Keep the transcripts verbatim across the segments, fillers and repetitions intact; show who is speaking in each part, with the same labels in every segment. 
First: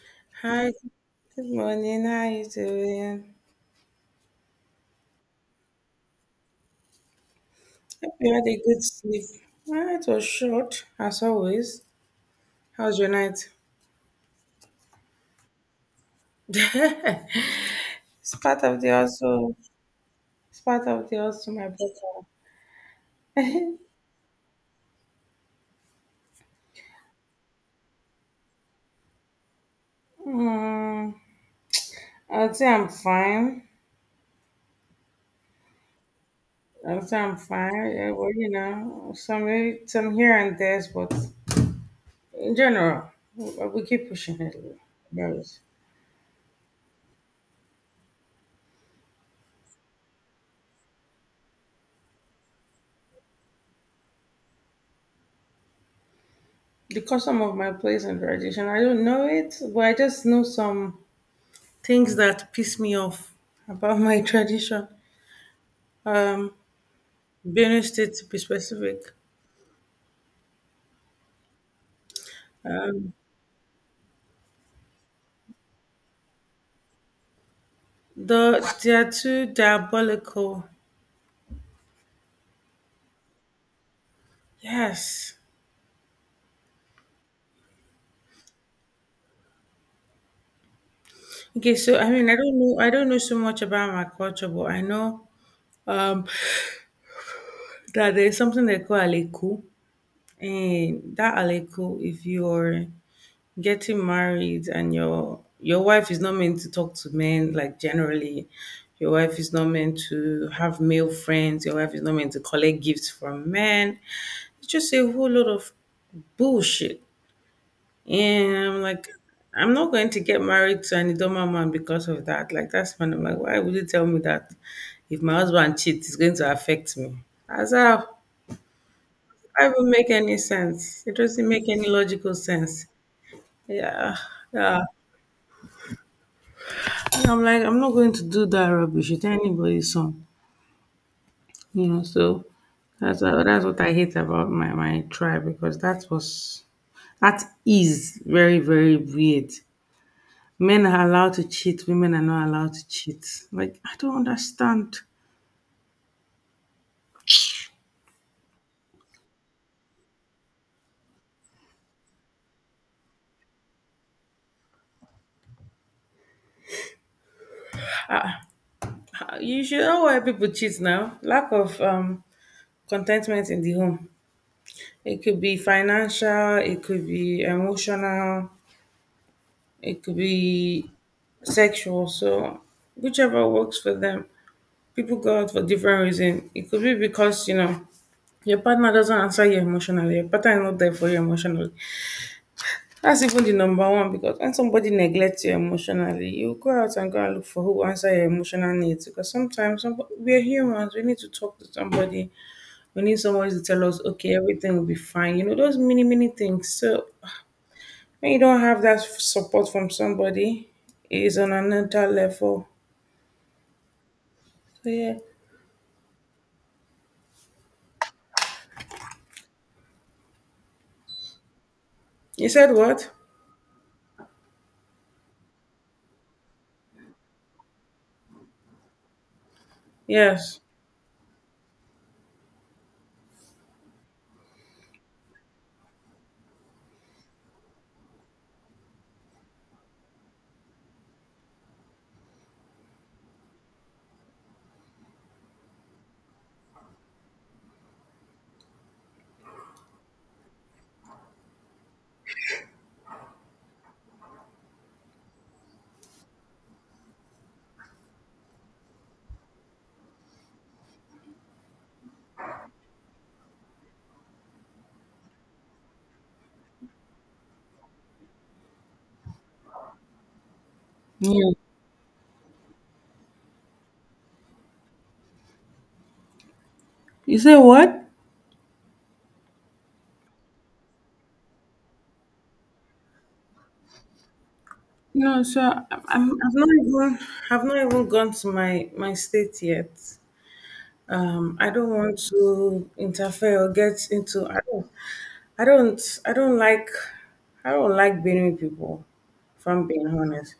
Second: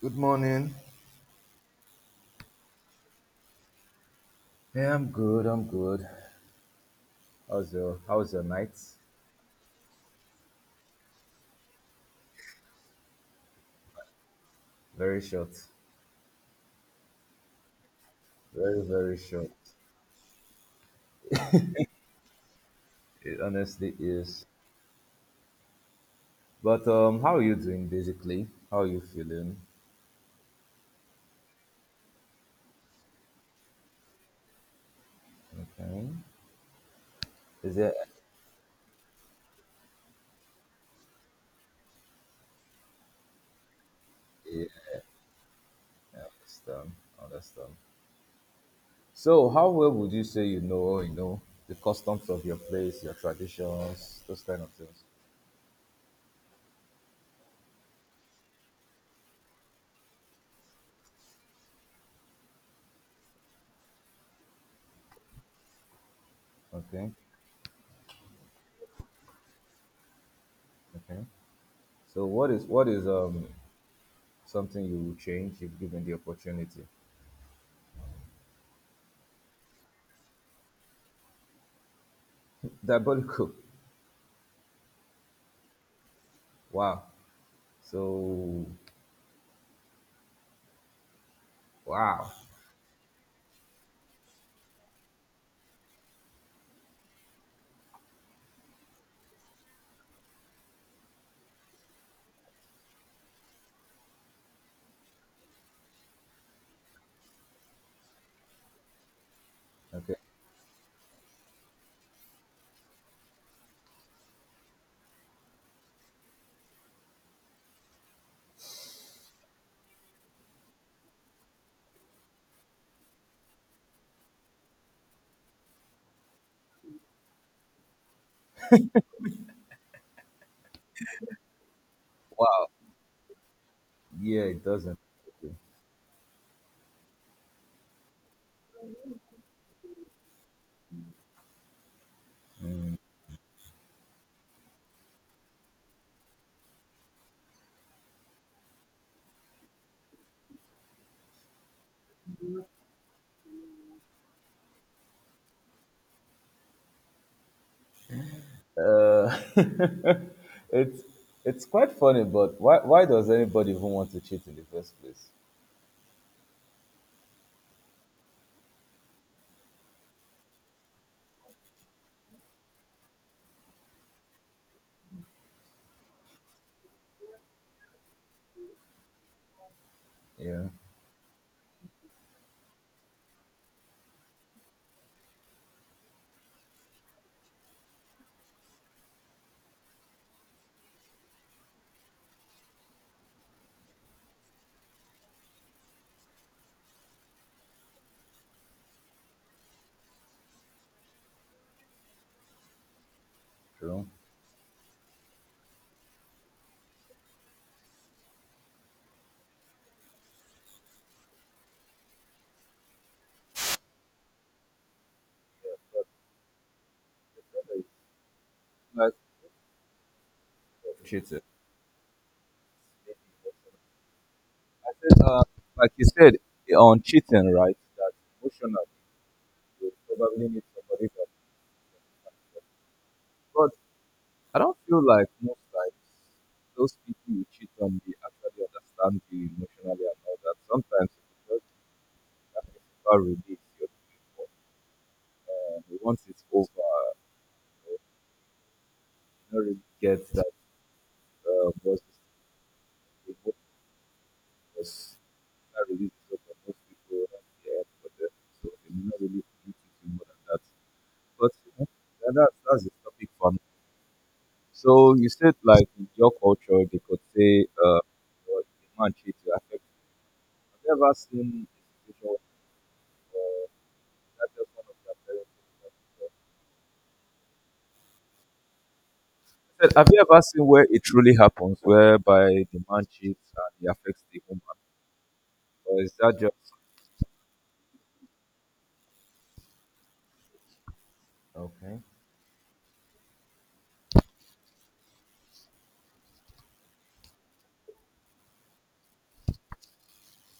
Speaker 1: Good
Speaker 2: Hi,
Speaker 1: morning.
Speaker 2: good morning. How you doing?
Speaker 1: Yeah, I'm good. I'm good. How's your
Speaker 2: Hope you
Speaker 1: How's your
Speaker 2: had a
Speaker 1: night?
Speaker 2: good sleep. Well, it was short, as always. How was your night?
Speaker 1: Very short.
Speaker 2: it's part of
Speaker 1: Very
Speaker 2: the
Speaker 1: very short.
Speaker 2: also. It's part of the also my brother.
Speaker 1: It honestly is. But um, how are you doing basically? How are you feeling?
Speaker 2: mm, I'll say I'm fine.
Speaker 1: Okay.
Speaker 2: I'll say I'm
Speaker 1: Is
Speaker 2: fine.
Speaker 1: there?
Speaker 2: Yeah, well, you know, some some here and there's, but in general, we, we keep pushing it.
Speaker 1: Yeah,
Speaker 2: Yes.
Speaker 1: I understand. I Understand. So, how well would you say you know? You know the customs of your place, your traditions, those kind of things.
Speaker 2: The custom of my place and tradition, I don't know it, but I just know some. Things that piss me off about my tradition, um,
Speaker 1: Okay.
Speaker 2: Benue State to be specific.
Speaker 1: Okay. So, what is what is
Speaker 2: Um,
Speaker 1: um something you would change if given the opportunity?
Speaker 2: the they are too diabolical.
Speaker 1: Diabolical.
Speaker 2: Yes.
Speaker 1: Wow. So
Speaker 2: Okay, so I mean,
Speaker 1: wow.
Speaker 2: I don't know, I don't know so much about my culture, but I know um that there's something they call aleku, and that aleku, if you're getting married and your your wife is not meant to talk to men, like, generally your wife is not meant
Speaker 1: Okay.
Speaker 2: to have male friends, your wife is not meant to collect gifts from men. It's just a whole lot of bullshit, and I'm like, I'm not going to get married to an Idoma man because of that. Like, that's when I'm like, why would you tell me that if my husband cheats it's going to affect me? As how? It doesn't make any sense. It doesn't make any logical
Speaker 1: Wow.
Speaker 2: sense. Yeah.
Speaker 1: Yeah, it
Speaker 2: Yeah,
Speaker 1: doesn't.
Speaker 2: I'm like, I'm not going to do that rubbish. It's anybody's song, you know. So that's uh, that's what I hate about my my tribe, because that was that is very, very weird. Men are allowed to cheat. Women are not allowed to cheat. Like, I don't understand.
Speaker 1: Uh, it's it's quite funny, but why why does anybody even want to cheat in the first place?
Speaker 2: Uh, You should know why people cheat now. Lack of um contentment in the home. It could be financial. It could be emotional. It could
Speaker 1: Yeah,
Speaker 2: be sexual. So whichever works for them. People go out for different reasons. It could be because, you know, your partner doesn't answer you emotionally, your partner is not there for you emotionally. That's even the number one, because when somebody neglects you emotionally, you go out and go and look for who answer your emotional needs, because sometimes some, we are humans, we need to talk to somebody, we need somebody to tell us,
Speaker 1: true.
Speaker 2: okay, everything will be fine. You know, those many, many things. So when you don't have that support from somebody, it is on another level. So yeah.
Speaker 1: But the problem is lack of cheating.
Speaker 2: You said what?
Speaker 1: I said, uh, like you said on cheating, right? That emotionally, you probably
Speaker 2: Yes.
Speaker 1: need somebody that. But I don't feel like most times those people you cheat on, they actually understand you emotionally and all that. Sometimes it's that festival release you're looking for. And once it's over, you don't really get that uh, was was that release is over. Most people are here for them, so they may not really do anything more than that. But you know, yeah, that, that's that's a topic for me. So you said like in your culture they could say uh, or if a man cheats you. Have you have you ever
Speaker 2: Yeah.
Speaker 1: seen a situation where that just one of your parents?
Speaker 2: You said what?
Speaker 1: I said, have you ever seen where it truly happens, whereby the man cheats and he affects the woman?
Speaker 2: No, so
Speaker 1: Or
Speaker 2: I'm,
Speaker 1: is that
Speaker 2: I'm-
Speaker 1: just
Speaker 2: I've not even I've not even gone to my my state yet. Um, I don't
Speaker 1: okay?
Speaker 2: want to interfere or get into. I don't. I don't. I don't like. I don't like Benue people. If I'm being honest,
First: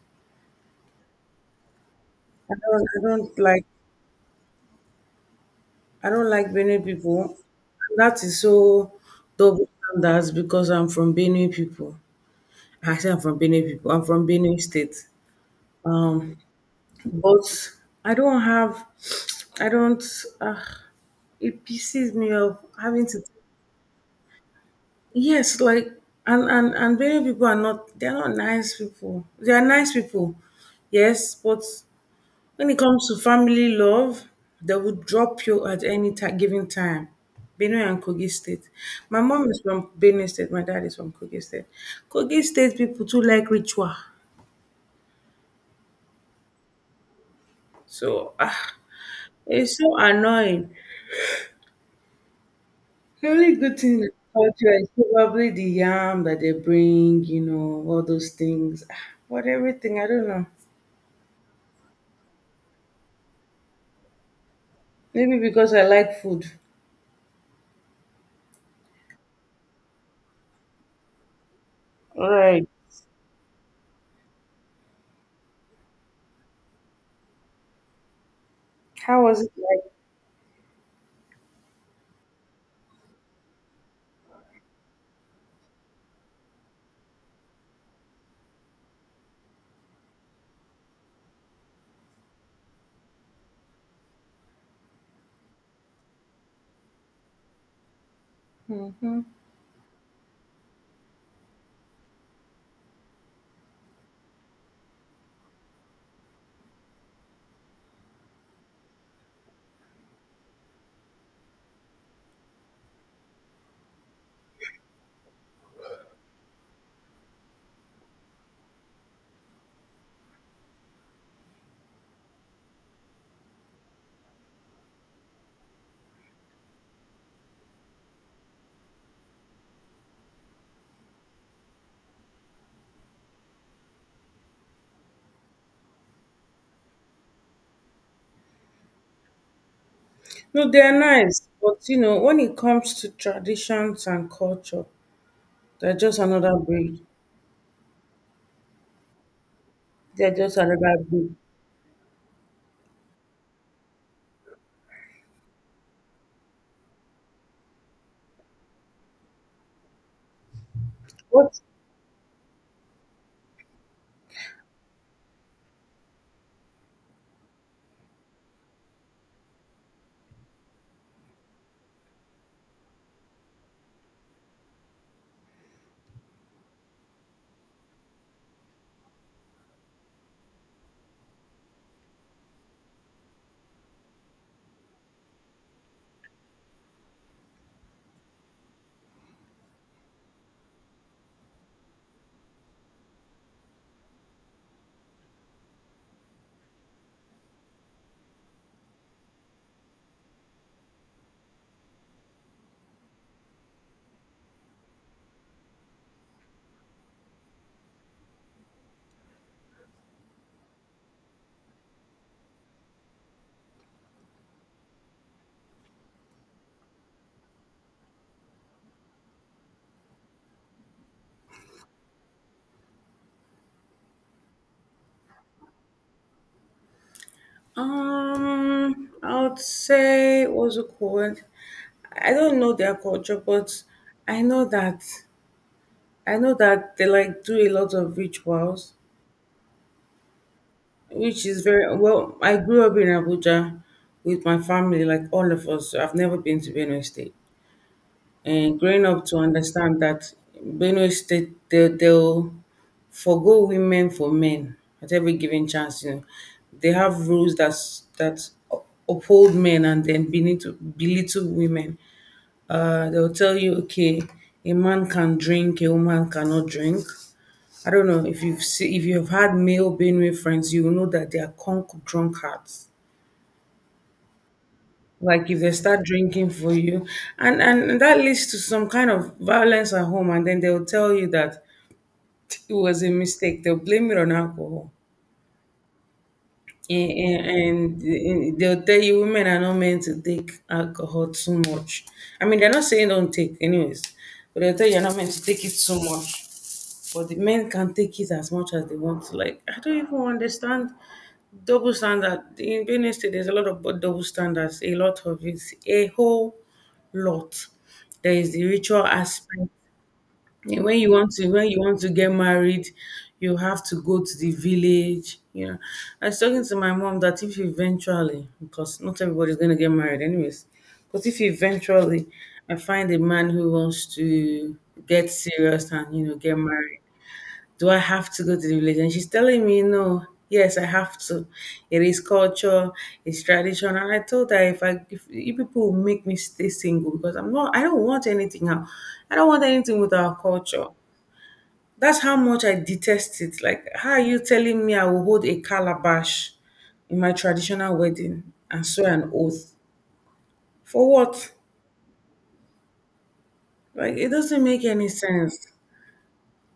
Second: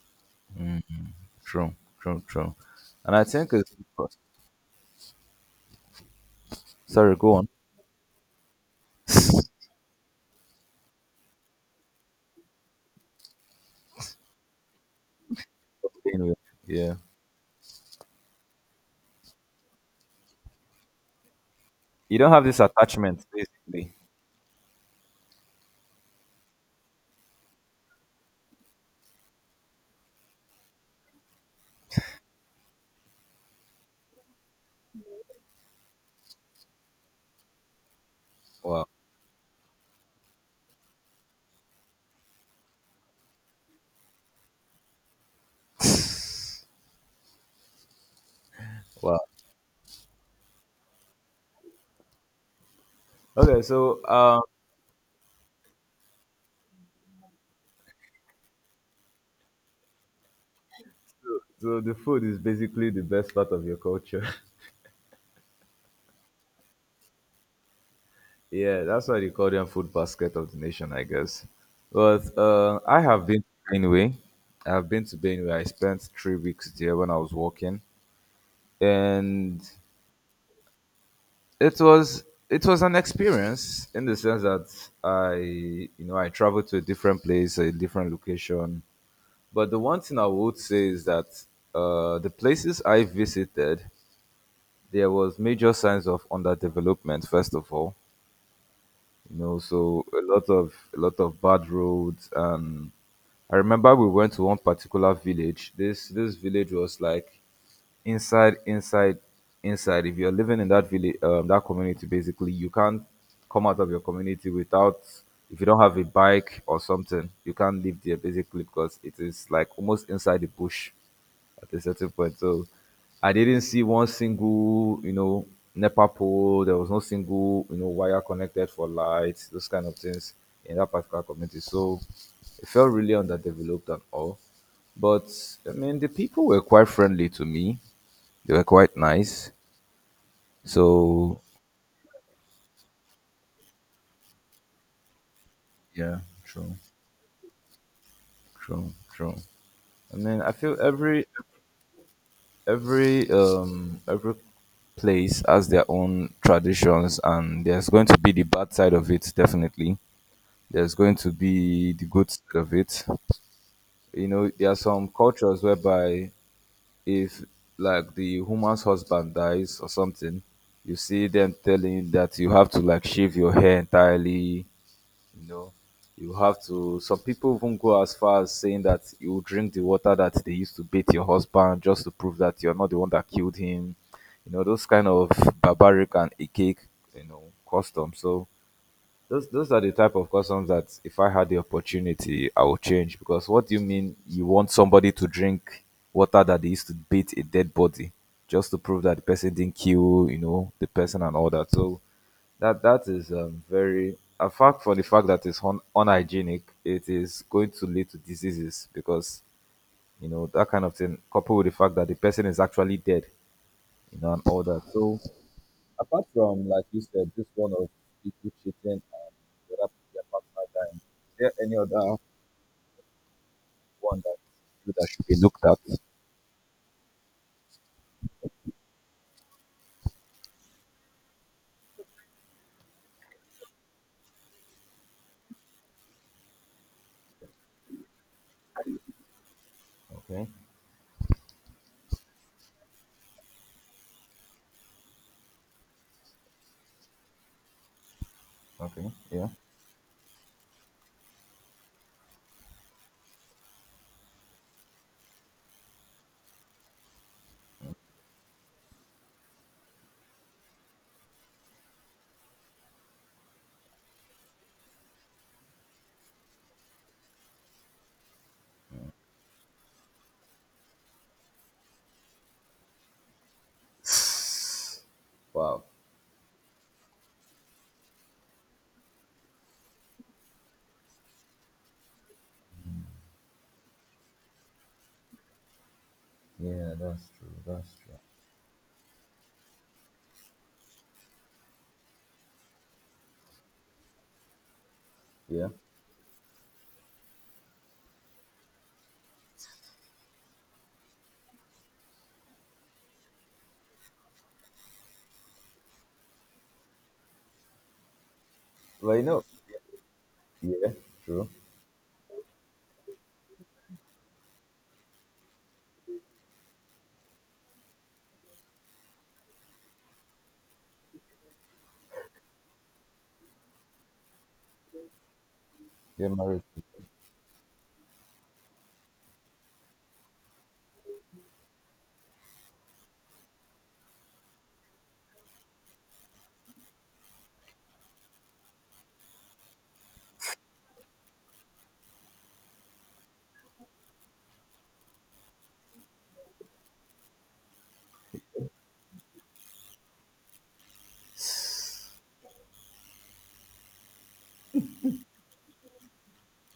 Speaker 1: True, true,
Speaker 2: I
Speaker 1: true.
Speaker 2: don't. I
Speaker 1: And I
Speaker 2: don't
Speaker 1: think
Speaker 2: like.
Speaker 1: it's because
Speaker 2: I don't like Benue
Speaker 1: sorry, go
Speaker 2: people.
Speaker 1: on.
Speaker 2: That is so double standards, because I'm from Benue people. I say I'm from Benue people. I'm from Benue State. Um,
Speaker 1: Anyway, yeah,
Speaker 2: but I don't have. I don't. Uh, it pisses
Speaker 1: you don't
Speaker 2: me
Speaker 1: have
Speaker 2: off
Speaker 1: this
Speaker 2: having to
Speaker 1: attachment basically.
Speaker 2: yes, like, and and and many people are not they're not nice people, they are nice people. Yes, but when it comes to family love, they will drop you at any time given time. Benue and Kogi State.
Speaker 1: Wow,
Speaker 2: My mom is from Benue State. My dad is from Kogi State. Kogi State people too like ritual. So ah,
Speaker 1: wow.
Speaker 2: it's so annoying. The only
Speaker 1: Okay,
Speaker 2: good thing
Speaker 1: so
Speaker 2: in
Speaker 1: um,
Speaker 2: culture is probably the yam that they bring, you know, all those things. Ah, but everything, I don't know.
Speaker 1: so so the food is basically the best part of your culture.
Speaker 2: Maybe because I like food.
Speaker 1: yeah, that's why they call them food basket of the nation, I guess.
Speaker 2: All
Speaker 1: But
Speaker 2: right.
Speaker 1: uh, I have been to Benue. I've been to Benue. I spent three weeks there when I was working,
Speaker 2: How was it
Speaker 1: and
Speaker 2: like?
Speaker 1: it was it was an experience in the sense that I you know I traveled to a different place, a different location. But the one thing I would say is that uh, the places I visited, there was major signs of underdevelopment. First of all,
Speaker 2: Hmm.
Speaker 1: you know, so a lot of a lot of bad roads. And I remember we went to one particular village. This this village was like inside inside inside if you're living in that village um, that community basically you can't come out of your community without if you don't have a bike or something you can't live there basically because it is like almost inside the bush at a certain point, so I didn't see one single you know NEPA pole. There was no single you know wire connected for lights, those kind of things in that particular community. So it felt really underdeveloped and all, but I mean, the people were quite friendly to me. They were quite nice.
Speaker 2: No, they're
Speaker 1: So
Speaker 2: nice. But, you know, when it comes to traditions and culture, they're just
Speaker 1: yeah,
Speaker 2: another
Speaker 1: true,
Speaker 2: breed.
Speaker 1: true, true. I
Speaker 2: They're
Speaker 1: mean, I
Speaker 2: just
Speaker 1: feel
Speaker 2: another
Speaker 1: every
Speaker 2: breed.
Speaker 1: every um every place has their own traditions, and there's going to be the bad side of it. Definitely, there's going to
Speaker 2: What?
Speaker 1: be the good side of it. You know, there are some cultures whereby if like the woman's husband dies or something, you see them telling that you have to like shave your hair entirely. You know, you have to. Some people even go as far as saying that you will drink the water that they used to beat your husband just to prove that you're not the one that killed him. You know, those kind of barbaric and archaic, you know, customs. So those those are the type of customs that if I had the opportunity, I would change. Because what do you mean you want somebody to drink water that they used to beat a dead body just to prove that the person didn't kill, you know, the person and all that? So that that is um, very apart from the fact that it's un- unhygienic, it is going to lead to diseases because you know that kind of thing, coupled with the fact that the person is actually dead, you know, and all that. So apart from like you said, this one of people cheating and whether their partner dying, is there any other one that you feel that should be looked at?
Speaker 2: Um, I would say, what's it called? I don't know their culture, but I know that I know that they like do a lot of rituals,
Speaker 1: Okay,
Speaker 2: which is very well. I grew up in Abuja with my family, like all of us. I've never been to Benue State, and growing
Speaker 1: okay,
Speaker 2: up to
Speaker 1: yeah.
Speaker 2: understand that Benue State they they'll forgo women for men at every given chance. You know, they have rules that that uphold men and then belittle belittle women. Uh, they'll tell you, okay, a man can drink, a woman cannot drink. I don't know if you've see, if you've had male Benue friends, you will know that they are conk drunkards. Like, if they
Speaker 1: Wow.
Speaker 2: start drinking for you, and, and and that leads to some kind of violence at home, and then they'll tell you that it was a mistake. They'll blame it on alcohol,
Speaker 1: Yeah,
Speaker 2: and,
Speaker 1: that's true. That's
Speaker 2: and,
Speaker 1: true.
Speaker 2: and they'll tell you women are not meant to take alcohol too much. I mean, they're not saying don't take, anyways, but they'll tell you you're not meant to take
Speaker 1: Yeah.
Speaker 2: it so much. But the men can take it as much as they want to. Like, I don't even understand. Double standard. In Benue State, there's a lot of bu- double standards, a lot of it, a whole lot. There is the ritual
Speaker 1: Well, you know,
Speaker 2: aspect. And
Speaker 1: yeah,
Speaker 2: when you want to
Speaker 1: true.
Speaker 2: when you want to get married, you have to go to the village. You know, I was talking to my mom that if eventually, because not everybody's gonna get married anyways, but if eventually I find a man who wants to get serious and, you
Speaker 1: Yeah,
Speaker 2: know, get
Speaker 1: marriage.
Speaker 2: married, do I have to go to the village? And she's telling me, no, yes, I have to. It is culture, it's tradition. And I told her if I if you people will make me stay single because I'm not I don't want anything now. I don't want anything with our culture. That's how much I detest it. Like, how are you telling me I will hold a calabash in my traditional wedding and swear an oath? For what? Like, it doesn't make any sense.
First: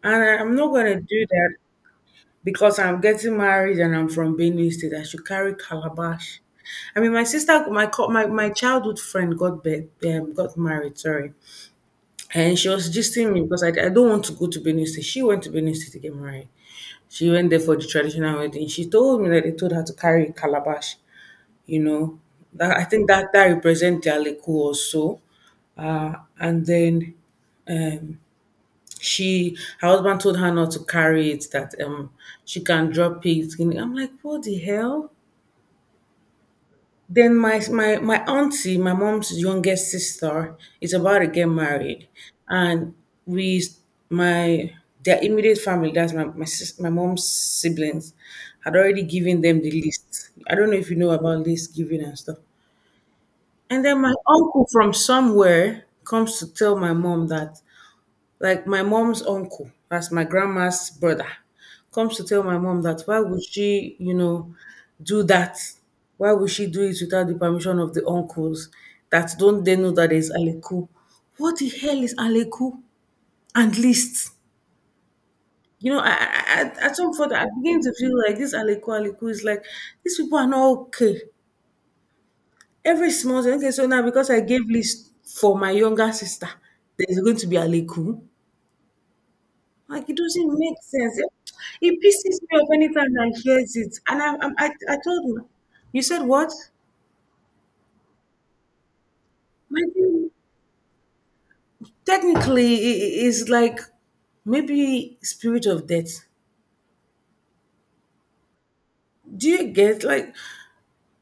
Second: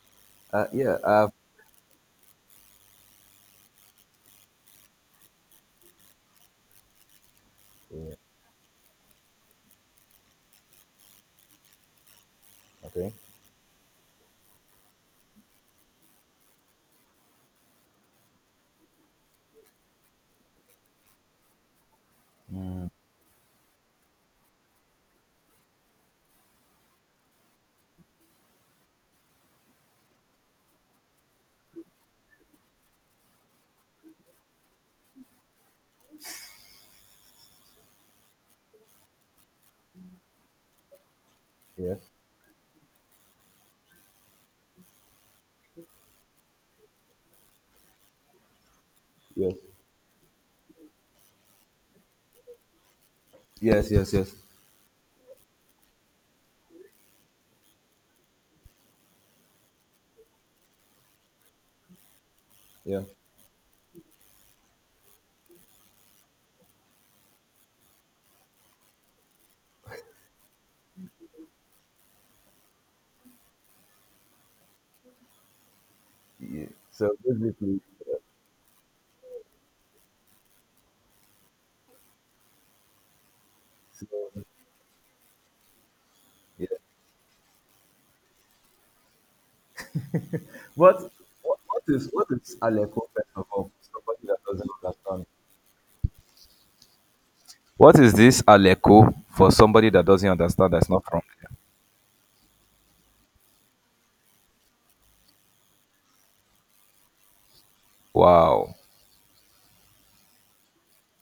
Speaker 2: And I- I'm
Speaker 1: Uh,
Speaker 2: not
Speaker 1: yeah,
Speaker 2: gonna do
Speaker 1: Uh.
Speaker 2: that, because I'm getting married and I'm from Benue State. I should carry calabash. I mean, my sister, my co- my, my childhood friend got be, um, got married. Sorry, and she was
Speaker 1: Okay.
Speaker 2: gisting me, because I, I don't want to go to Benue State. She went to Benue State to get married. She went there for the traditional wedding. She told me that they told her to carry a calabash. You know, that, I think that that represents their liku also. Uh, and then um. she her husband told her not to carry it, that um she can drop it. And I'm like, what the hell? Then my my my auntie, my mom's youngest sister, is about to get married,
Speaker 1: Yes.
Speaker 2: and we my their immediate family, that's my my sis, my mom's siblings, had already given
Speaker 1: Yes.
Speaker 2: them the list. I don't know if you know about list giving and stuff. And
Speaker 1: Yes.
Speaker 2: then
Speaker 1: Yes.
Speaker 2: my
Speaker 1: Yes.
Speaker 2: uncle from somewhere comes to tell my mom that like my mom's uncle, that's my grandma's brother, comes to tell my mom that
Speaker 1: Yeah.
Speaker 2: why would she, you know, do that? Why would she do it without the permission of the uncles? That don't they know that there's Aleku? What the hell is Aleku and list? You know, I, I,
Speaker 1: Yeah.
Speaker 2: I- at
Speaker 1: So
Speaker 2: some point I begin
Speaker 1: basically,
Speaker 2: to feel
Speaker 1: uh,
Speaker 2: like this Aleku Aleku is like these people are not okay. Every small thing, okay, so now because I
Speaker 1: so,
Speaker 2: gave list for my younger sister,
Speaker 1: yeah.
Speaker 2: there's going to be Aleku. Like, it doesn't make
Speaker 1: What,
Speaker 2: sense. It,
Speaker 1: what what
Speaker 2: it
Speaker 1: is what
Speaker 2: pisses
Speaker 1: is
Speaker 2: me off
Speaker 1: Aleko
Speaker 2: anytime
Speaker 1: first
Speaker 2: I
Speaker 1: of all,
Speaker 2: hears
Speaker 1: for
Speaker 2: it. And
Speaker 1: somebody
Speaker 2: I,
Speaker 1: that
Speaker 2: I, I,
Speaker 1: doesn't
Speaker 2: I
Speaker 1: understand.
Speaker 2: told him, you said what?
Speaker 1: What is this Aleko for
Speaker 2: My
Speaker 1: somebody that
Speaker 2: dear,
Speaker 1: doesn't understand? That's not from there.
Speaker 2: technically, it is like maybe spirit of death.
Speaker 1: Wow.
Speaker 2: Do you get like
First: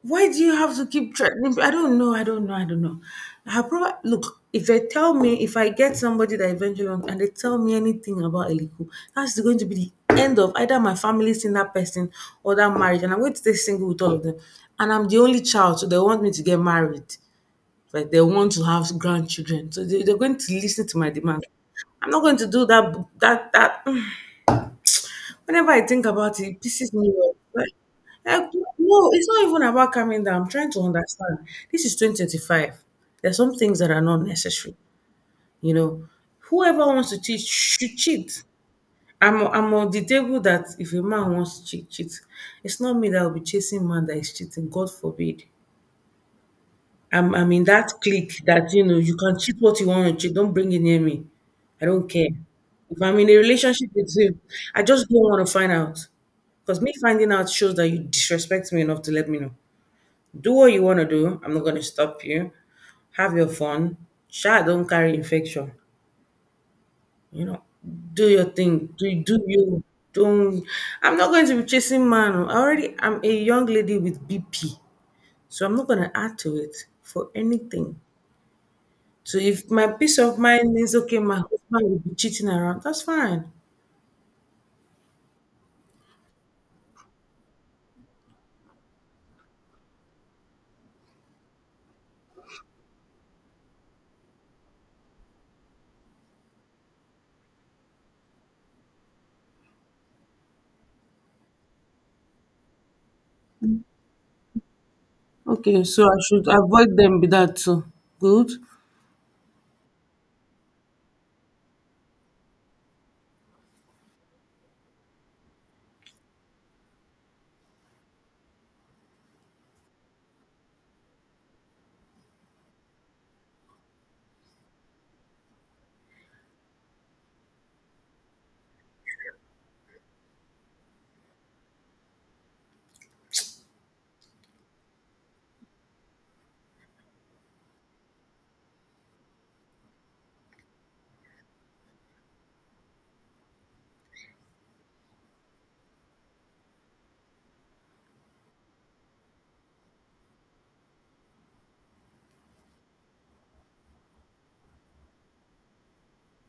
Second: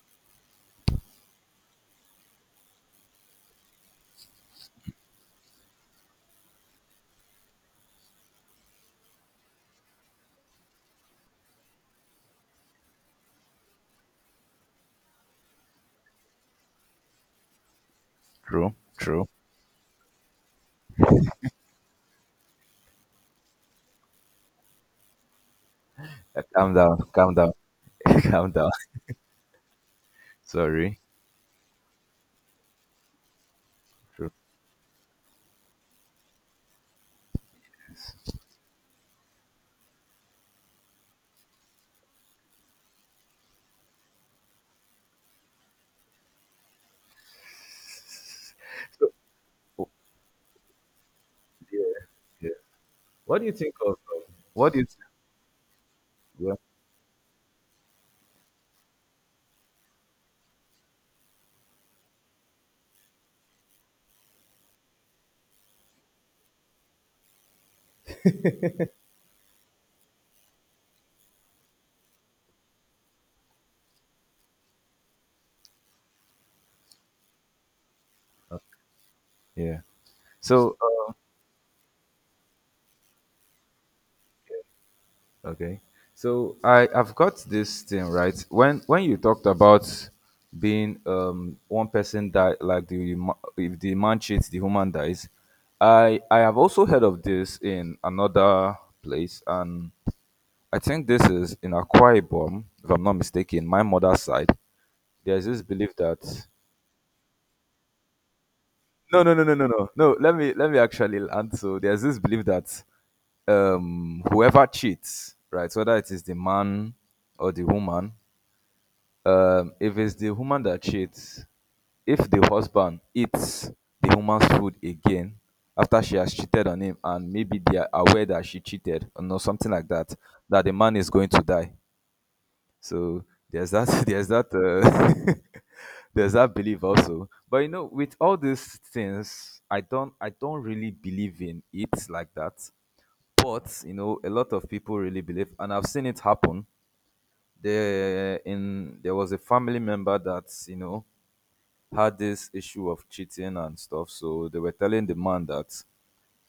Speaker 2: why do you have to keep threatening? I don't know. I don't know. I don't know. I probably look if they tell me if I get somebody that eventually want- and they tell me anything about Eliku, that's going to be the end of either my family seeing that person or that marriage, and I'm going to stay single with all of them. And I'm the only child, so they want me to get married. Like, they want to
Speaker 1: True.
Speaker 2: have
Speaker 1: True.
Speaker 2: grandchildren, so they, they're going to listen to my demand. I'm not going to do that. That that whenever I think about
Speaker 1: Uh,
Speaker 2: it, it
Speaker 1: calm
Speaker 2: pisses
Speaker 1: down.
Speaker 2: me
Speaker 1: Calm
Speaker 2: off.
Speaker 1: down.
Speaker 2: Like, like,
Speaker 1: calm down.
Speaker 2: no, it's not even about coming down. I'm trying to
Speaker 1: Sorry.
Speaker 2: understand. This is two thousand twenty-five. There's some things that are not
Speaker 1: True.
Speaker 2: necessary. You know, whoever wants to cheat should cheat. I'm, I'm on the table that if a man wants to cheat, cheat. It's not me that will be chasing man that is cheating. God forbid. I'm I'm in that clique that, you know,
Speaker 1: So,
Speaker 2: you can cheat what you
Speaker 1: oh,
Speaker 2: want to cheat. Don't bring it near me. I
Speaker 1: yeah.
Speaker 2: don't care.
Speaker 1: Yeah.
Speaker 2: If I'm in a
Speaker 1: What do you think
Speaker 2: relationship
Speaker 1: of?
Speaker 2: with
Speaker 1: um,
Speaker 2: you,
Speaker 1: What do
Speaker 2: I
Speaker 1: you
Speaker 2: just don't want to find out.
Speaker 1: think?
Speaker 2: Because me finding out shows that you disrespect me enough to let me know. Do what you want to do. I'm not going to stop you. Have your fun. Sha don't carry infection. You know, do your thing. Do, do you. Don't. I'm not going to be chasing man. Oh, I already, I'm a young lady with B P. So I'm not going to add to it for anything. So
Speaker 1: Yeah.
Speaker 2: if
Speaker 1: Yeah.
Speaker 2: my peace of mind
Speaker 1: So.
Speaker 2: means
Speaker 1: uh,
Speaker 2: okay, my husband will be cheating around, that's fine.
Speaker 1: Okay. So I I've got this thing, right. When when you talked about being um one person die like the ma- if the man cheats the woman dies, I I have also heard of this in another place, and I think this is in Akwa Ibom if I'm not mistaken. My mother's side, there's this
Speaker 2: Okay,
Speaker 1: belief
Speaker 2: so I
Speaker 1: that
Speaker 2: should avoid them with that too. Good.
Speaker 1: no no no no no no no. Let me let me actually land. So there's this belief that um whoever cheats right, whether it is the man or the woman. Um, if it's the woman that cheats, if the husband eats the woman's food again after she has cheated on him and maybe they are aware that she cheated or no, something like that, that the man is going to die. So there's that there's that uh, there's that belief also. But you know, with all these things, I don't I don't really believe in it like that. But you know, a lot of people really believe, and I've seen it happen there. In there was a family member that you know had this issue of cheating and stuff, so they were telling the man that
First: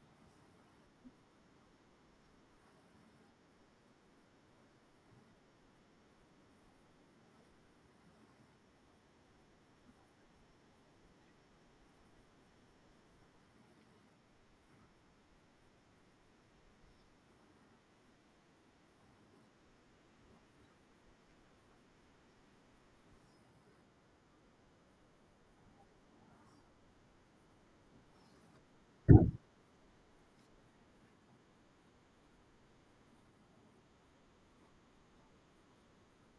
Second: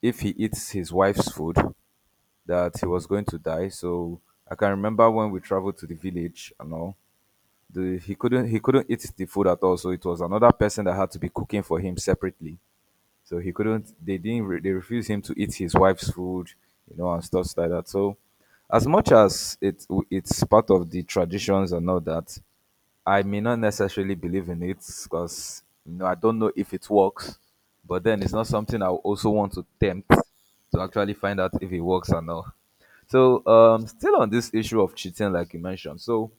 Speaker 1: if he eats his wife's food that he was going to die. So I can remember when we traveled to the village and all, the he couldn't he couldn't eat the food at all, so it was another person that had to be cooking for him separately. So he couldn't. They didn't. Re- they refused him to eat his wife's food, you know, and stuff like that. So, as much as it it's part of the traditions and all that, I may not necessarily believe in it because you know I don't know if it works. But then it's not something I would also want to tempt to actually find out if it works or not. So, um, still on this issue of cheating, like you mentioned, so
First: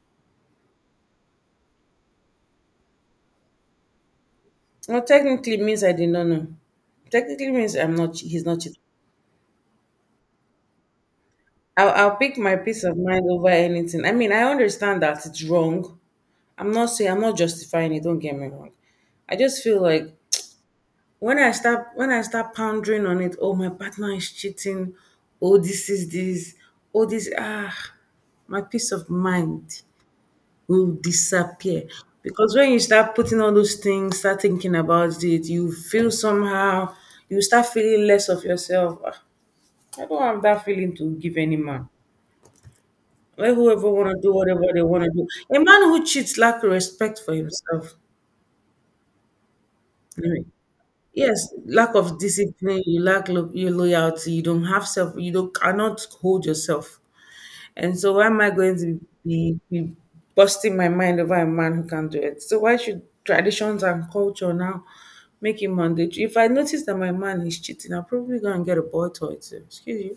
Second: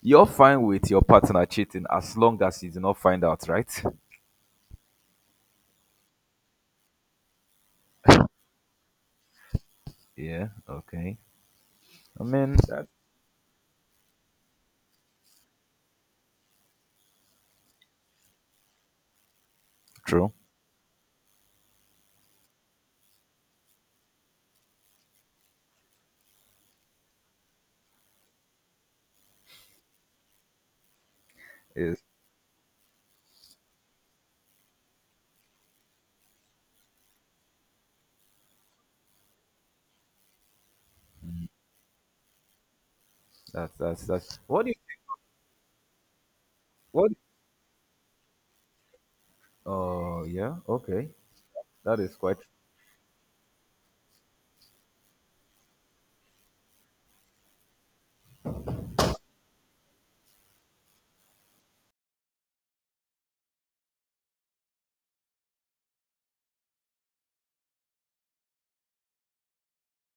Speaker 1: you're fine with your partner cheating as long as you do not find out, right?
Speaker 2: Well, technically means I did not know. Technically means I'm not. Che- He's not cheating.
Speaker 1: Yeah. Okay.
Speaker 2: I'll, I'll
Speaker 1: I
Speaker 2: pick my
Speaker 1: mean,
Speaker 2: peace
Speaker 1: I
Speaker 2: of mind over anything. I mean, I understand that it's wrong. I'm not saying I'm not justifying it. Don't get me wrong. I just feel like
Speaker 1: true.
Speaker 2: when I start when I start pondering on it, oh, my partner is cheating. Oh, this is this. Oh this ah, my peace of mind will disappear.
Speaker 1: Yes,
Speaker 2: Because when you start putting all those things, start thinking about it, you feel somehow, you start feeling less of yourself. Ah, I don't have that feeling to give any man. Let
Speaker 1: that's
Speaker 2: whoever
Speaker 1: that's
Speaker 2: want to do
Speaker 1: that's
Speaker 2: whatever
Speaker 1: what do you
Speaker 2: they want to do. A man who cheats lack
Speaker 1: what
Speaker 2: respect for himself.
Speaker 1: oh
Speaker 2: Anyway,
Speaker 1: yeah, okay.
Speaker 2: yes, lack
Speaker 1: That is
Speaker 2: of
Speaker 1: quite
Speaker 2: discipline, you lack lo- your loyalty, you don't have self, you don't cannot hold yourself. And so why am I going to be, be busting my mind over a man who can't do it? So why should traditions and culture now make it mandatory? If I notice that my man is cheating, I'll probably go and get a boy toy too. Excuse you.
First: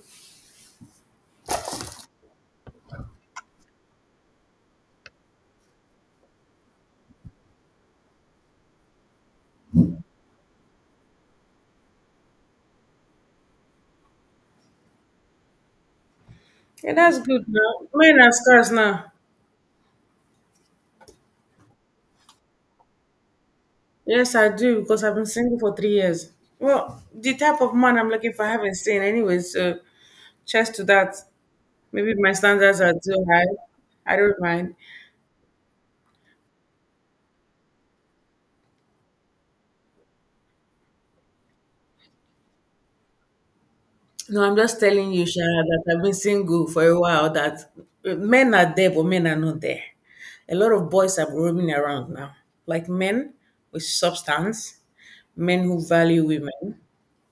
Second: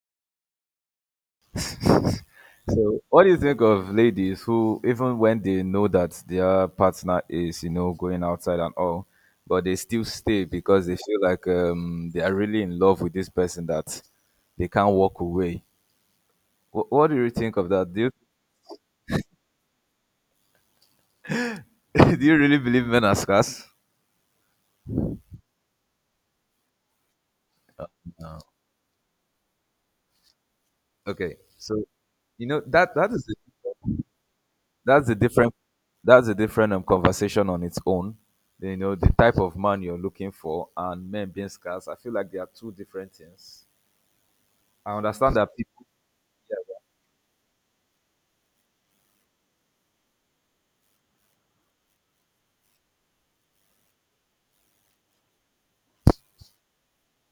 Speaker 1: so what do you think of ladies who even when they know that their partner is, you know, going outside and all, but they still stay because they feel like um they are really in love with this person that they can't walk away. What,
Speaker 2: Yeah,
Speaker 1: what do
Speaker 2: that's
Speaker 1: you
Speaker 2: good
Speaker 1: think of
Speaker 2: now.
Speaker 1: that? Do you
Speaker 2: Men are scarce now.
Speaker 1: do you really believe men are scarce?
Speaker 2: Yes, I do, because I've been single for three years. Well, the type of man I'm looking
Speaker 1: No.
Speaker 2: for, I haven't seen anyway, so cheers to that.
Speaker 1: Okay. So
Speaker 2: Maybe my
Speaker 1: you know
Speaker 2: standards are
Speaker 1: that that is
Speaker 2: too
Speaker 1: the
Speaker 2: high. I don't mind.
Speaker 1: that's a different that's a different um, conversation on its own. You know, the type of man you're looking for and men being scarce. I feel like they are two different things.
Speaker 2: No, I'm just
Speaker 1: I
Speaker 2: telling you,
Speaker 1: understand that
Speaker 2: Shara, that
Speaker 1: people
Speaker 2: I've been
Speaker 1: yeah,
Speaker 2: single for a while, that men are there, but men are not there. A lot of boys are roaming around now. Like men with substance, men who value women.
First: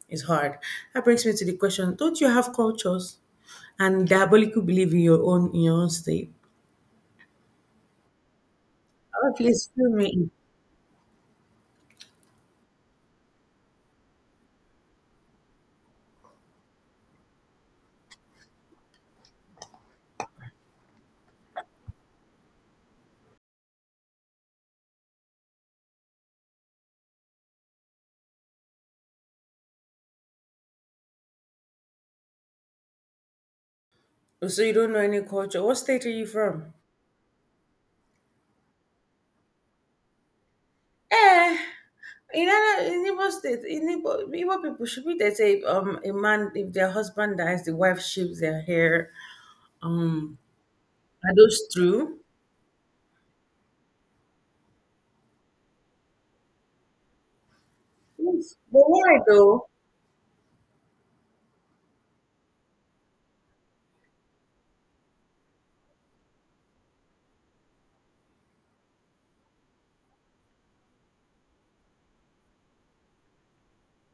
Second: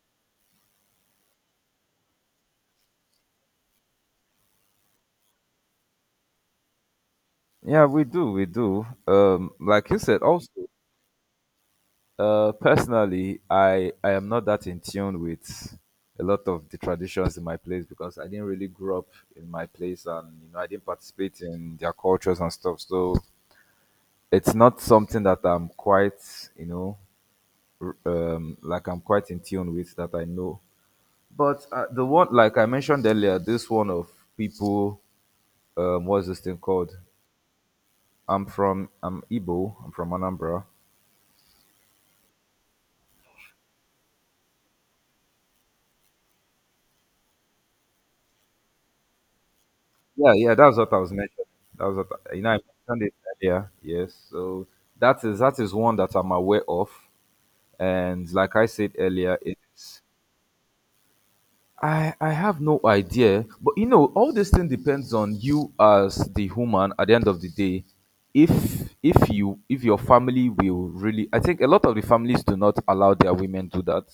Speaker 2: It's hard. That brings me to the question, don't you have cultures and diabolical belief in your own in your own state?
Speaker 1: yeah, we do, we do.
Speaker 2: Oh,
Speaker 1: Um,
Speaker 2: please fill
Speaker 1: like you said,
Speaker 2: me
Speaker 1: also, uh, personally, I I am not that in tune with a lot of the traditions in my place because I didn't really grow up in my place, and you know, I didn't participate in their cultures and stuff. So it's not something that I'm quite, you know, r- um like I'm quite in tune with that I know. But uh, the one like I mentioned earlier, this one of
Speaker 2: in. So you don't know
Speaker 1: people
Speaker 2: any culture. What
Speaker 1: um
Speaker 2: state are you
Speaker 1: what's this thing
Speaker 2: from?
Speaker 1: called. I'm from i'm Igbo. I'm from Anambra.
Speaker 2: Eh. In other in Igbo state, in Igbo, Igbo people should be they say um a man if their husband dies, the wife shaves their hair.
Speaker 1: yeah
Speaker 2: Um,
Speaker 1: yeah that's what I was
Speaker 2: are
Speaker 1: mentioning.
Speaker 2: those
Speaker 1: That was what
Speaker 2: true?
Speaker 1: I- you know I mentioned it earlier, yes. So that is that is one that I'm aware of, and
Speaker 2: Yes.
Speaker 1: like I
Speaker 2: But
Speaker 1: said
Speaker 2: why
Speaker 1: earlier
Speaker 2: though?
Speaker 1: it's I I have no idea, but you know, all this thing depends on you as the human at the end of the day. If if you if your family will really I think a lot of the families do not allow their women do that,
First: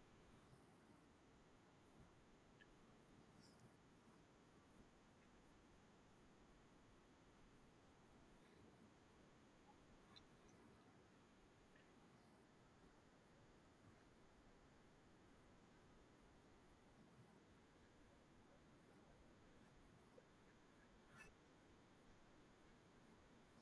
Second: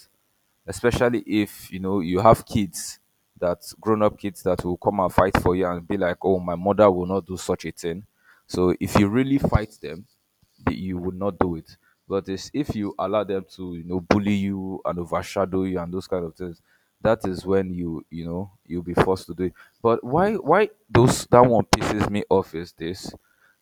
Speaker 1: especially if you know you have kids, that grown up kids that will come and fight for you and be like, "Oh, my mother will not do such a thing." So if you really fight them, the- you will not do it. But it's, if you allow them to, you know, bully you and overshadow you and those kind of things, that is when you, you know, you'll be forced to do it. But why, why those that one pisses me off is this?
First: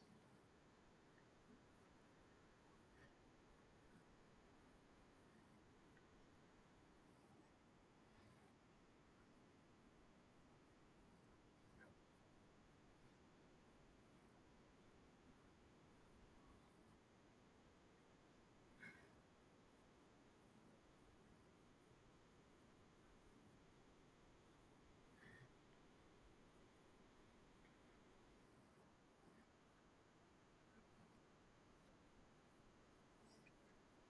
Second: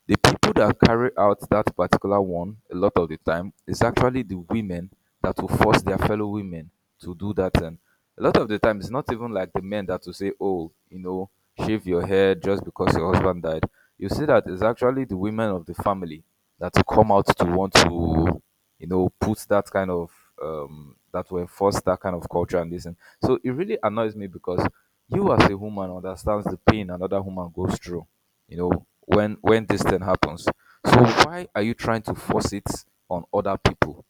Speaker 1: The people that carry out that particular one a lot of the time is actually the women that will force their fellow women to do that thing. A lot of the time, it's not even like the men that will say, "Oh, you know, shave your hair just because your husband died." You see that it's actually the women of the family that will come out to want to, you know, put that kind of um that will enforce that kind of culture and this. And so it really annoys me because you as a woman understands the pain another woman goes through you know, when when this thing happens. So why are you trying to force it on other people?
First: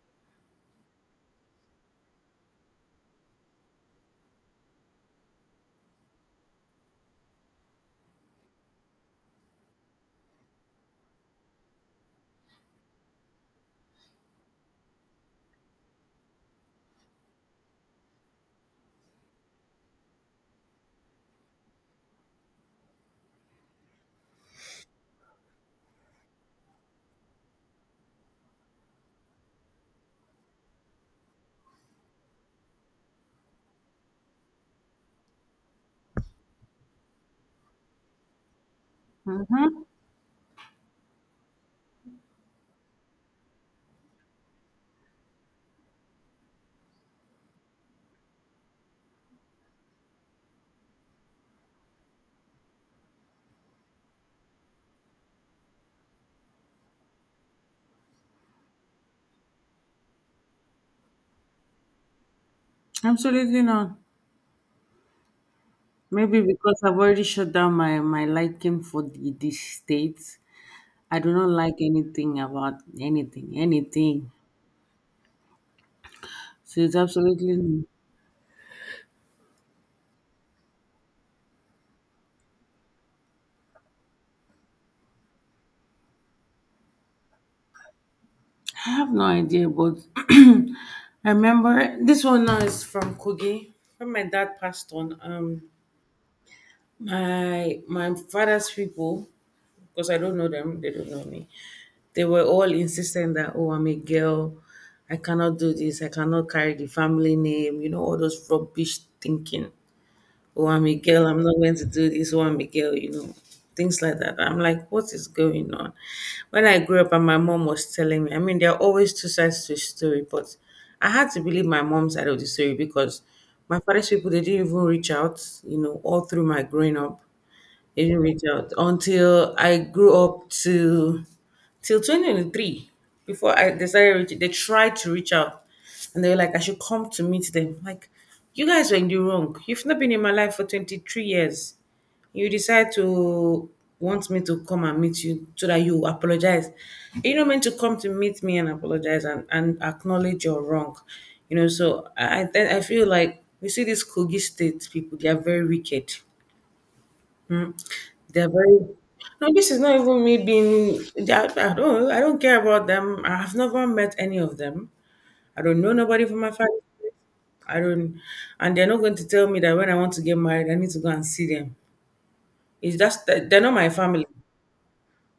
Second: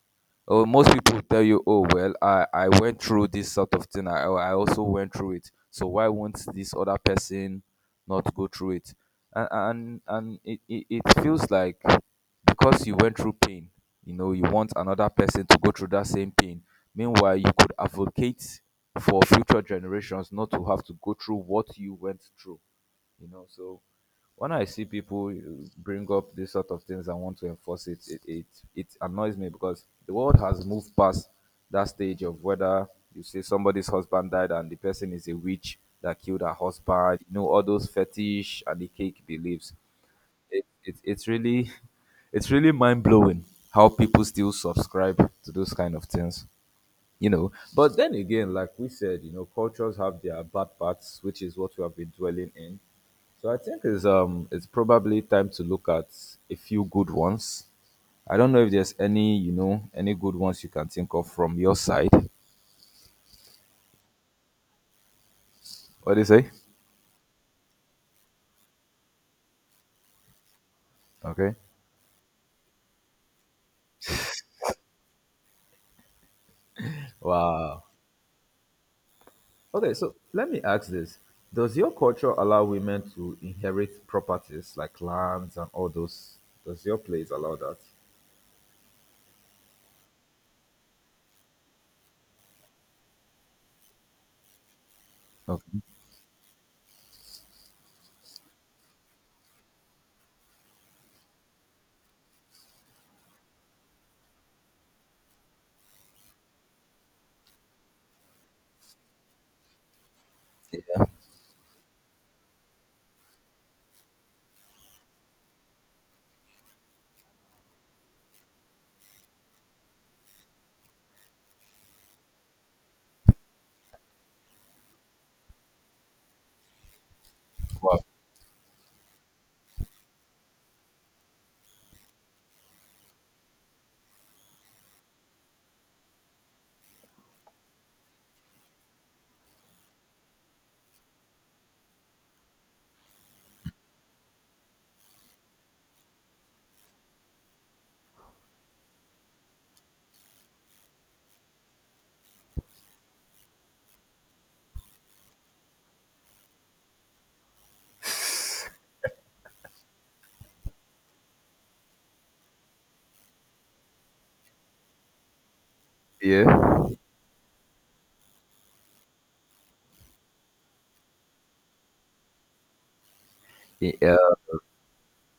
Speaker 1: Oh, most people tell you, "Oh well, I I went through this sort of thing. I I also went through it. So why won't this other person not go through it?" And and and it it, it feels like because you went through pain, you know, you want another person to go through that same pain. Meanwhile, you could advocate for future generations not to have to go through what you went through you know so when I see people uh, bring up these sort of things and want to enforce it, it, it, it annoys me because the world has moved past that stage of whether you say somebody's husband died and the person is a witch that killed her husband, you know, all those fetish and the cake beliefs. It, it, it's really, it's really mind blowing how people still subscribe to those kind of things you know but then again, like we said, you know, cultures have their bad parts, which is what we have been dwelling in. So I think it's um it's probably time to look at a few good ones. I don't know if there's any, you know, any good ones you can think of from your side.
Speaker 2: Absolutely not.
Speaker 1: What do you
Speaker 2: Maybe
Speaker 1: say?
Speaker 2: because I've already shut down my, my liking for the, the states. I do not
Speaker 1: Okay.
Speaker 2: like anything about anything, anything. So it's
Speaker 1: Wow.
Speaker 2: absolutely,
Speaker 1: Okay, so let me ask this. Does your culture allow women to inherit properties like lands and all those? Does your place allow that?
Speaker 2: I have no idea, but I remember this one now is from Kogi. When my dad passed on, um,
Speaker 1: Okay.
Speaker 2: my my father's people, because I don't know them, they don't know me. They were all insistent that oh, I'm a girl, I cannot do this, I cannot carry the family name, you know, all those rubbish thinking. Oh, I'm a
Speaker 1: Yeah.
Speaker 2: girl, I'm not going to do this. Oh, I'm a girl, you know, things like that. I'm like, what is going on? When I grew up, and my mom was telling me, I mean, there are always two sides to a story, but I had to believe my mom's side of the story because my father's people they didn't even reach out, you know, all through my growing up
Speaker 1: Wow.
Speaker 2: it didn't reach out until I grew up to till two thousand twenty-three before I decided reach, they tried to reach out and they were like I should come to meet them like you guys were in the wrong, you've not been in my life for twenty-three years, you decide to want me to come and meet you so that you apologize. You're not meant to come to meet me and apologize and, and acknowledge you're wrong. You know, so I I I feel like we see these Kogi state people they are very wicked, they're very no, this is not even me being. they are- I don't. I don't care about them. I have never met any of them. I don't know nobody from my family.
Speaker 1: Yeah.
Speaker 2: I don't, and they're not going to tell me that when I want to get married, I need to go and see them. It's just that they're not my
Speaker 1: Yeah,
Speaker 2: family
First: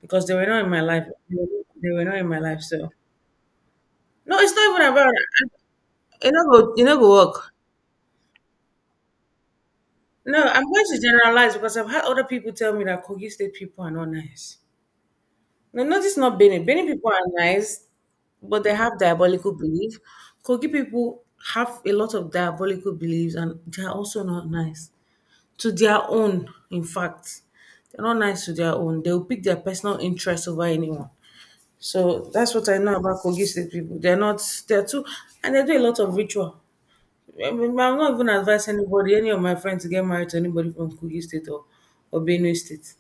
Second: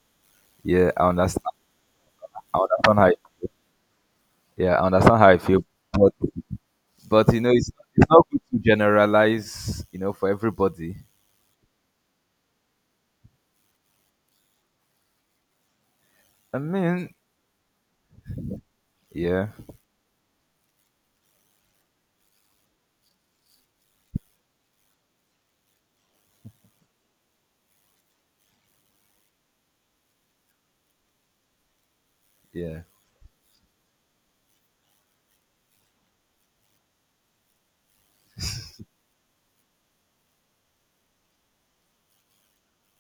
Speaker 2: because they were not in my
Speaker 1: Yeah,
Speaker 2: life.
Speaker 1: I understand.
Speaker 2: They were not in my
Speaker 1: I
Speaker 2: life. So
Speaker 1: understand how. You.
Speaker 2: no, it's not
Speaker 1: Yeah, I
Speaker 2: even about.
Speaker 1: understand how I feel. But
Speaker 2: You know, go. You know, go
Speaker 1: but you know,
Speaker 2: work.
Speaker 1: it's it's not good to generalize. You know, for
Speaker 2: No, I'm going
Speaker 1: everybody.
Speaker 2: to generalize because I've had other people tell me that Kogi State people are not nice. No, no, this not
Speaker 1: I
Speaker 2: Benin. Benin people
Speaker 1: mean,
Speaker 2: are nice, but they have
Speaker 1: yeah,
Speaker 2: diabolical belief. Kogi people have a lot of diabolical beliefs, and they are also not nice to their own. In fact, they're not nice to their own. They will pick their personal interest over anyone. So that's what I
Speaker 1: yeah.
Speaker 2: know about Kogi State people. They're not. They're too, and they do a lot of ritual. I mean, I'm not even advise anybody, any of my friends, to get married to anybody from Kogi State or or Benue State.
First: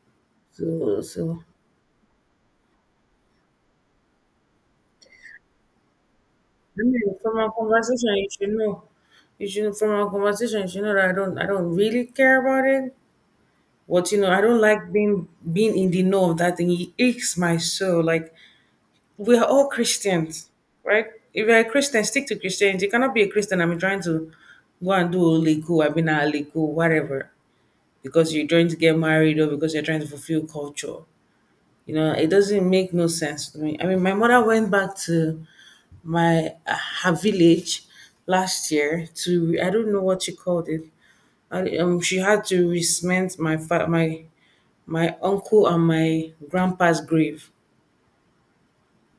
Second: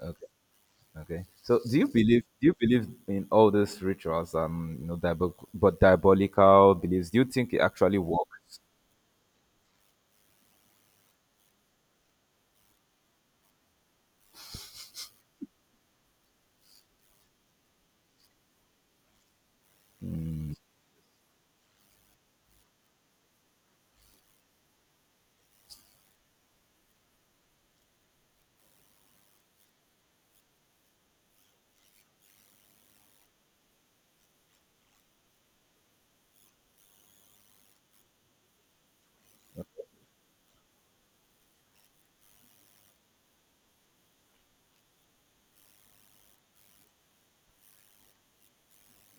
Speaker 1: Okay,
Speaker 2: So,
Speaker 1: okay.
Speaker 2: so.
Speaker 1: So, do you believe? Do you believe in all these rituals and, you know, diabol- but diabolical
Speaker 2: I
Speaker 1: beliefs?
Speaker 2: mean,
Speaker 1: Do you
Speaker 2: from our
Speaker 1: think it actually
Speaker 2: conversation, you should
Speaker 1: works?
Speaker 2: know. You should from our conversation, you should know that I don't I don't really care about it. But you know, I don't like being being in the know of that thing. It aches my soul. Like we are all Christians, right? If you're a Christian, stick to Christianity. You cannot be a Christian. I'm trying to go and do oliku, I've been oliku, whatever. Because you're trying to get married or because you're trying to fulfill culture. You know, it doesn't make no sense to me. I mean, my mother went back to my uh, her village last year to I don't know what she called it. I, um, she had to resment my fa- my my uncle and my grandpa's grave.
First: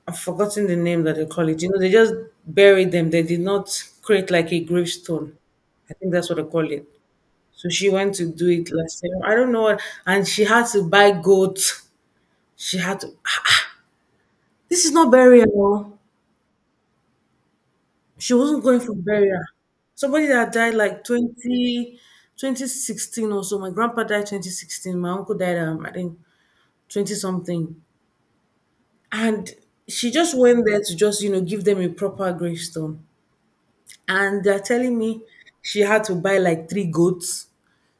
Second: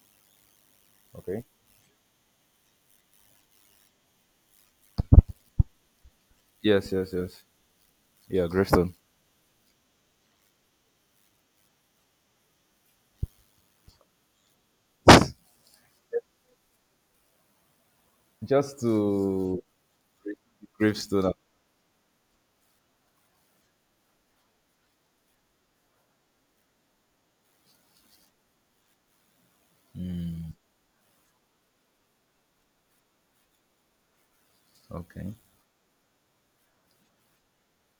Speaker 2: I've forgotten the name that they
Speaker 1: Okay.
Speaker 2: call it. You know, they just buried them. They did not create like a gravestone. I think that's what they call it.
Speaker 1: Yes, yes, yes.
Speaker 2: So she went to do
Speaker 1: Yeah,
Speaker 2: it
Speaker 1: gravestone.
Speaker 2: last year. I don't know what, and she had to buy goats. She had to. Ah, This is not burial. Oh. She wasn't going
Speaker 1: Just
Speaker 2: for burial.
Speaker 1: to
Speaker 2: Somebody that died like
Speaker 1: gravestone.
Speaker 2: twenty twenty sixteen or so. My grandpa died twenty sixteen. My uncle died, um, I think, twenty something. And she just went there to just, you know, give them a proper gravestone. And they're telling me
Speaker 1: Okay.
Speaker 2: she had to buy like three goats.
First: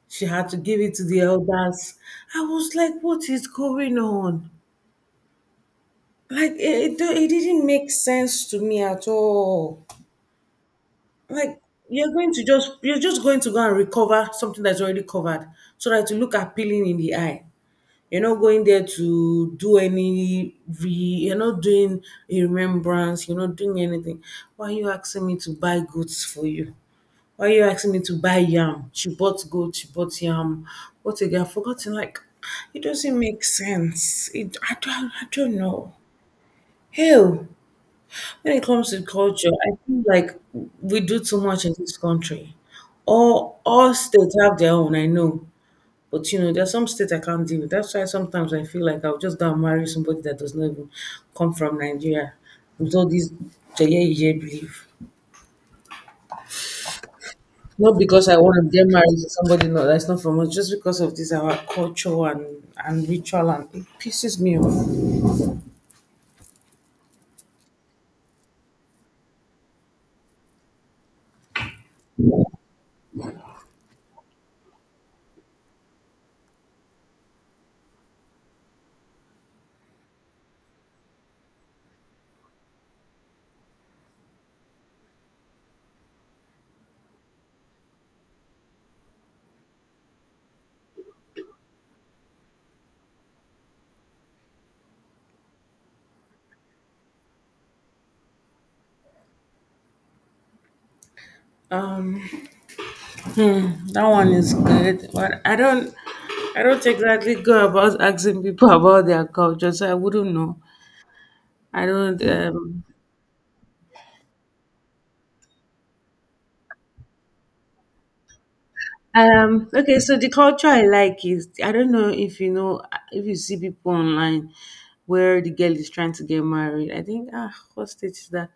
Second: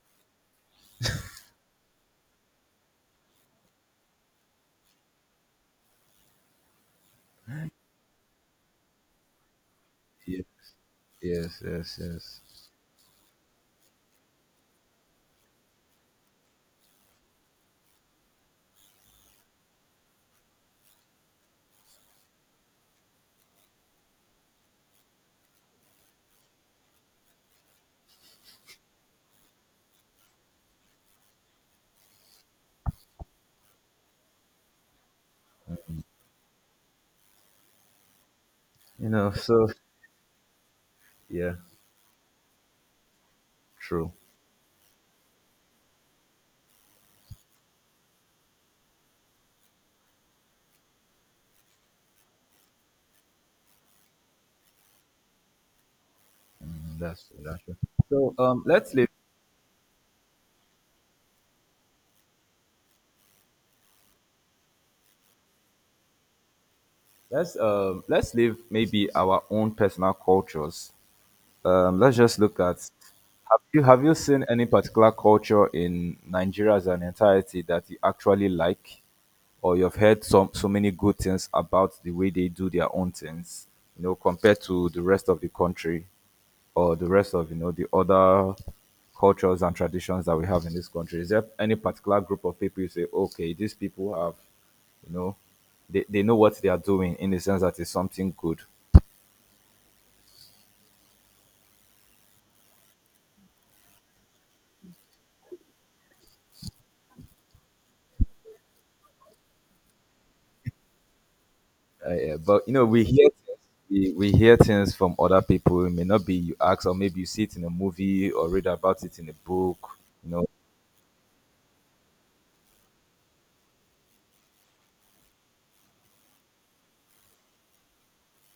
Speaker 2: She had to give it to the elders. I was like, what is going on? Like, it, it, it didn't make sense to me at all,
Speaker 1: Yes,
Speaker 2: like
Speaker 1: yes, yes,
Speaker 2: you're
Speaker 1: yes.
Speaker 2: going to just you're just going to go and recover something that's already covered so that you look appealing in the eye. You're not going there to do any re you're not doing a remembrance, you're not doing anything. Why are you asking me to buy goods for you? Why are you asking me to buy yam? She bought goat, she bought yam. What again I've forgotten. Like, it doesn't make sense. It i don't i don't know, hell. When it comes to
Speaker 1: You know,
Speaker 2: culture,
Speaker 1: so
Speaker 2: I feel like we do too
Speaker 1: yeah.
Speaker 2: much in this country. All all
Speaker 1: True.
Speaker 2: states have their own, I know. But you know, there's some states I can't deal with. That's why sometimes I feel like I'll just go and marry somebody that does not even come from Nigeria. With all these Jeye Ije belief.
Speaker 1: Mm, that's true. That's true.
Speaker 2: Not because
Speaker 1: So
Speaker 2: I want
Speaker 1: um,
Speaker 2: to get
Speaker 1: let's leave.
Speaker 2: married to somebody not, that's not from us, just because of this our culture and, and ritual and it pisses me off.
Speaker 1: Let's um, let's leave maybe our own personal cultures. Um, let's just look at. Have you have you seen any particular culture in Nigeria as an entirety that you actually like, or you've heard some so many good things about the way they do their own things, you know, compared to the rest of the country? Or the rest of, you know, the other cultures and traditions that we have in this country? Is there any particular group of people you say, okay, these people have, you know, they, they know what they are doing in the sense that it's something good?
Speaker 2: That one is good, but I don't, I don't exactly go about asking people about their culture, so I wouldn't know. I
Speaker 1: Uh,
Speaker 2: don't.
Speaker 1: yeah. But you
Speaker 2: Um,
Speaker 1: know, we hear things, we, we hear things from other people. It may not be you ask, or maybe you see it in a movie or read about it in a
Speaker 2: um.
Speaker 1: book.
Speaker 2: Okay, so the
Speaker 1: You know,
Speaker 2: culture I like is I don't know if you know if you see people online where the girl is trying to get married. I think ah, what state is that?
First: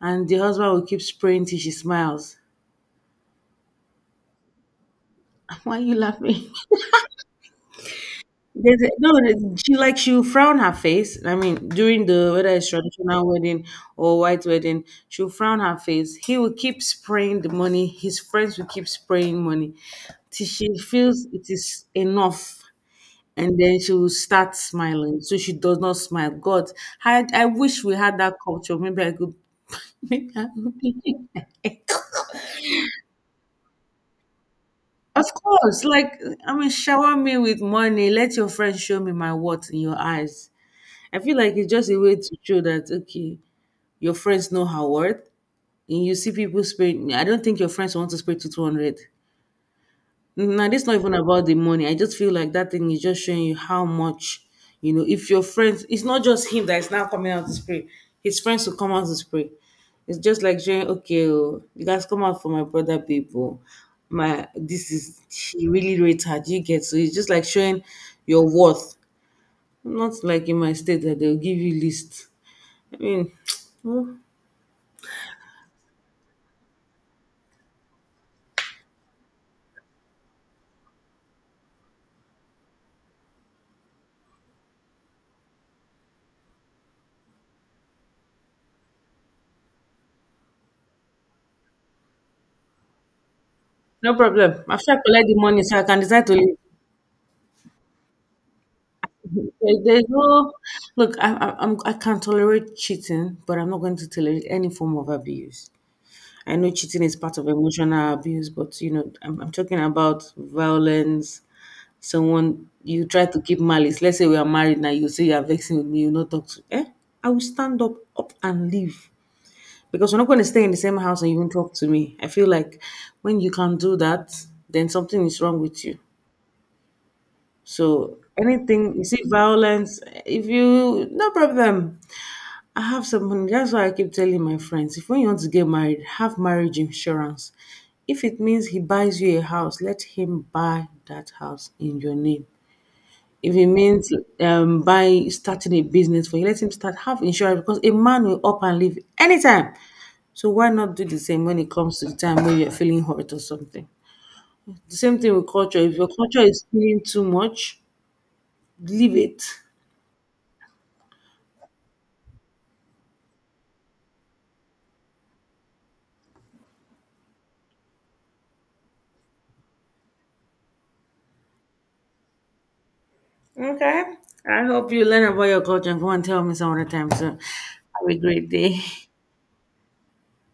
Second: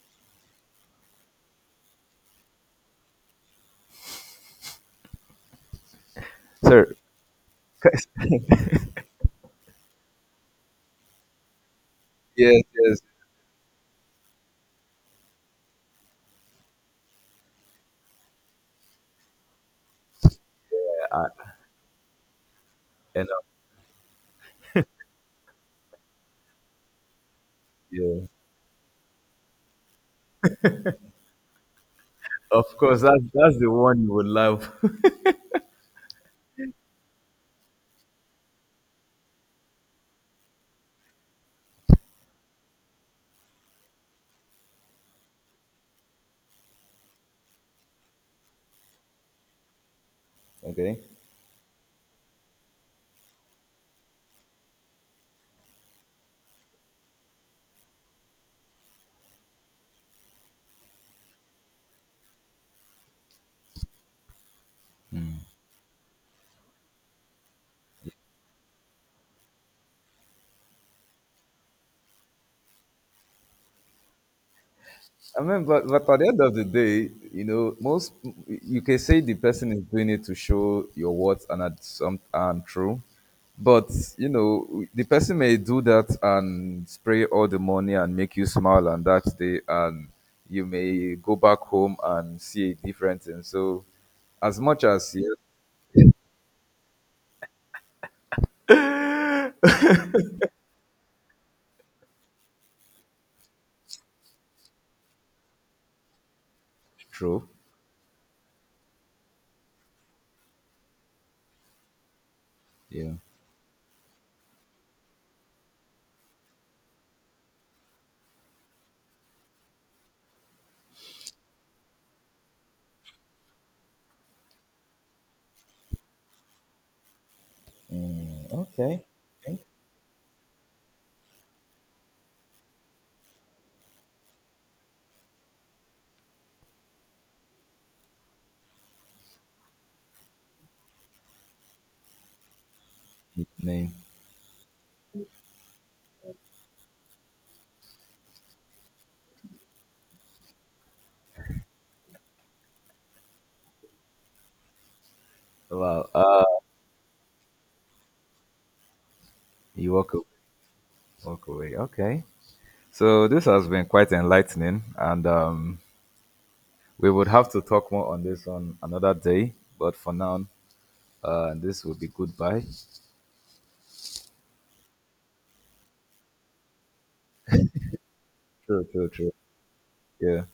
Speaker 2: And the husband will keep spraying till she smiles. Why are you laughing?
Speaker 1: sir.
Speaker 2: There's a, no, there's- she like she'll frown her face. I mean, during the whether
Speaker 1: Yes,
Speaker 2: it's
Speaker 1: yes,
Speaker 2: traditional wedding or white wedding, she'll frown her face. He will keep spraying the money. His friends will keep spraying money till she feels it is enough,
Speaker 1: and uh,
Speaker 2: and then she will start smiling. So she does not smile. God, I I wish we had
Speaker 1: yeah.
Speaker 2: that culture. Maybe I could. Maybe I could be.
Speaker 1: Of course, that's that's the one you would love.
Speaker 2: Of course, like I mean, shower me with money. Let your friends show me my what in your eyes. I feel like it's just a way to show that okay, your friends know her worth, and you see people spend. I don't think your friends want to spend to two hundred. Now this not
Speaker 1: Okay.
Speaker 2: even about the money. I just feel like that thing is just showing you how much you know. If your friends, it's not just him that is now coming out to spray. His friends will come out to spray. It's just like showing okay, oh, you guys come out for my brother people. My this is he really rates her. Do you get so it's just like showing your worth. Not like in my state that they'll give you list. I mean, no
Speaker 1: I mean, but but at the end of the day, you know, most you can say the person is doing it to show your worth and at some and true, but you know, the person may do that and spray all the money and make you smile on that day, and you may go back home and see a difference. And so,
Speaker 2: no problem.
Speaker 1: as much
Speaker 2: After I
Speaker 1: as
Speaker 2: collect
Speaker 1: yeah,
Speaker 2: the money, so I can decide to leave. There- There's no look. I, I, I'm I can tolerate cheating, but I'm not going to tolerate any form of abuse. I know cheating is part of
Speaker 1: true,
Speaker 2: emotional abuse, but you know, I'm, I'm talking about violence. Someone you
Speaker 1: yeah,
Speaker 2: try to keep malice. Let's say we are married now. You say you are vexing with me. You not talk to. Eh? I will stand up, up and leave because we're not going to stay in the same house and you won't talk to me. I feel like when you can do that, then something is wrong with you. So anything,
Speaker 1: okay,
Speaker 2: you see, violence, if you, no problem. I have some money. That's why I keep telling my friends, if when you want to get married, have marriage insurance. If it means he buys you a house, let him buy that house in your name. If it
Speaker 1: name,
Speaker 2: means um, by starting a business for you, let him start have insurance because a man will up and leave anytime. So why not do the same when it comes to the time when you're feeling hurt or something? The same thing with culture. If your
Speaker 1: well,
Speaker 2: culture
Speaker 1: uh,
Speaker 2: is feeling too much, leave it.
Speaker 1: you walk away, walk away, okay. So this has been quite enlightening, and um. We would have to talk more on this on another day, but for now, uh, this will be goodbye.
Speaker 2: Okay. I hope you learn about your culture and go and tell me some other time soon. Have a great day.
Speaker 1: True, true, true. Yeah.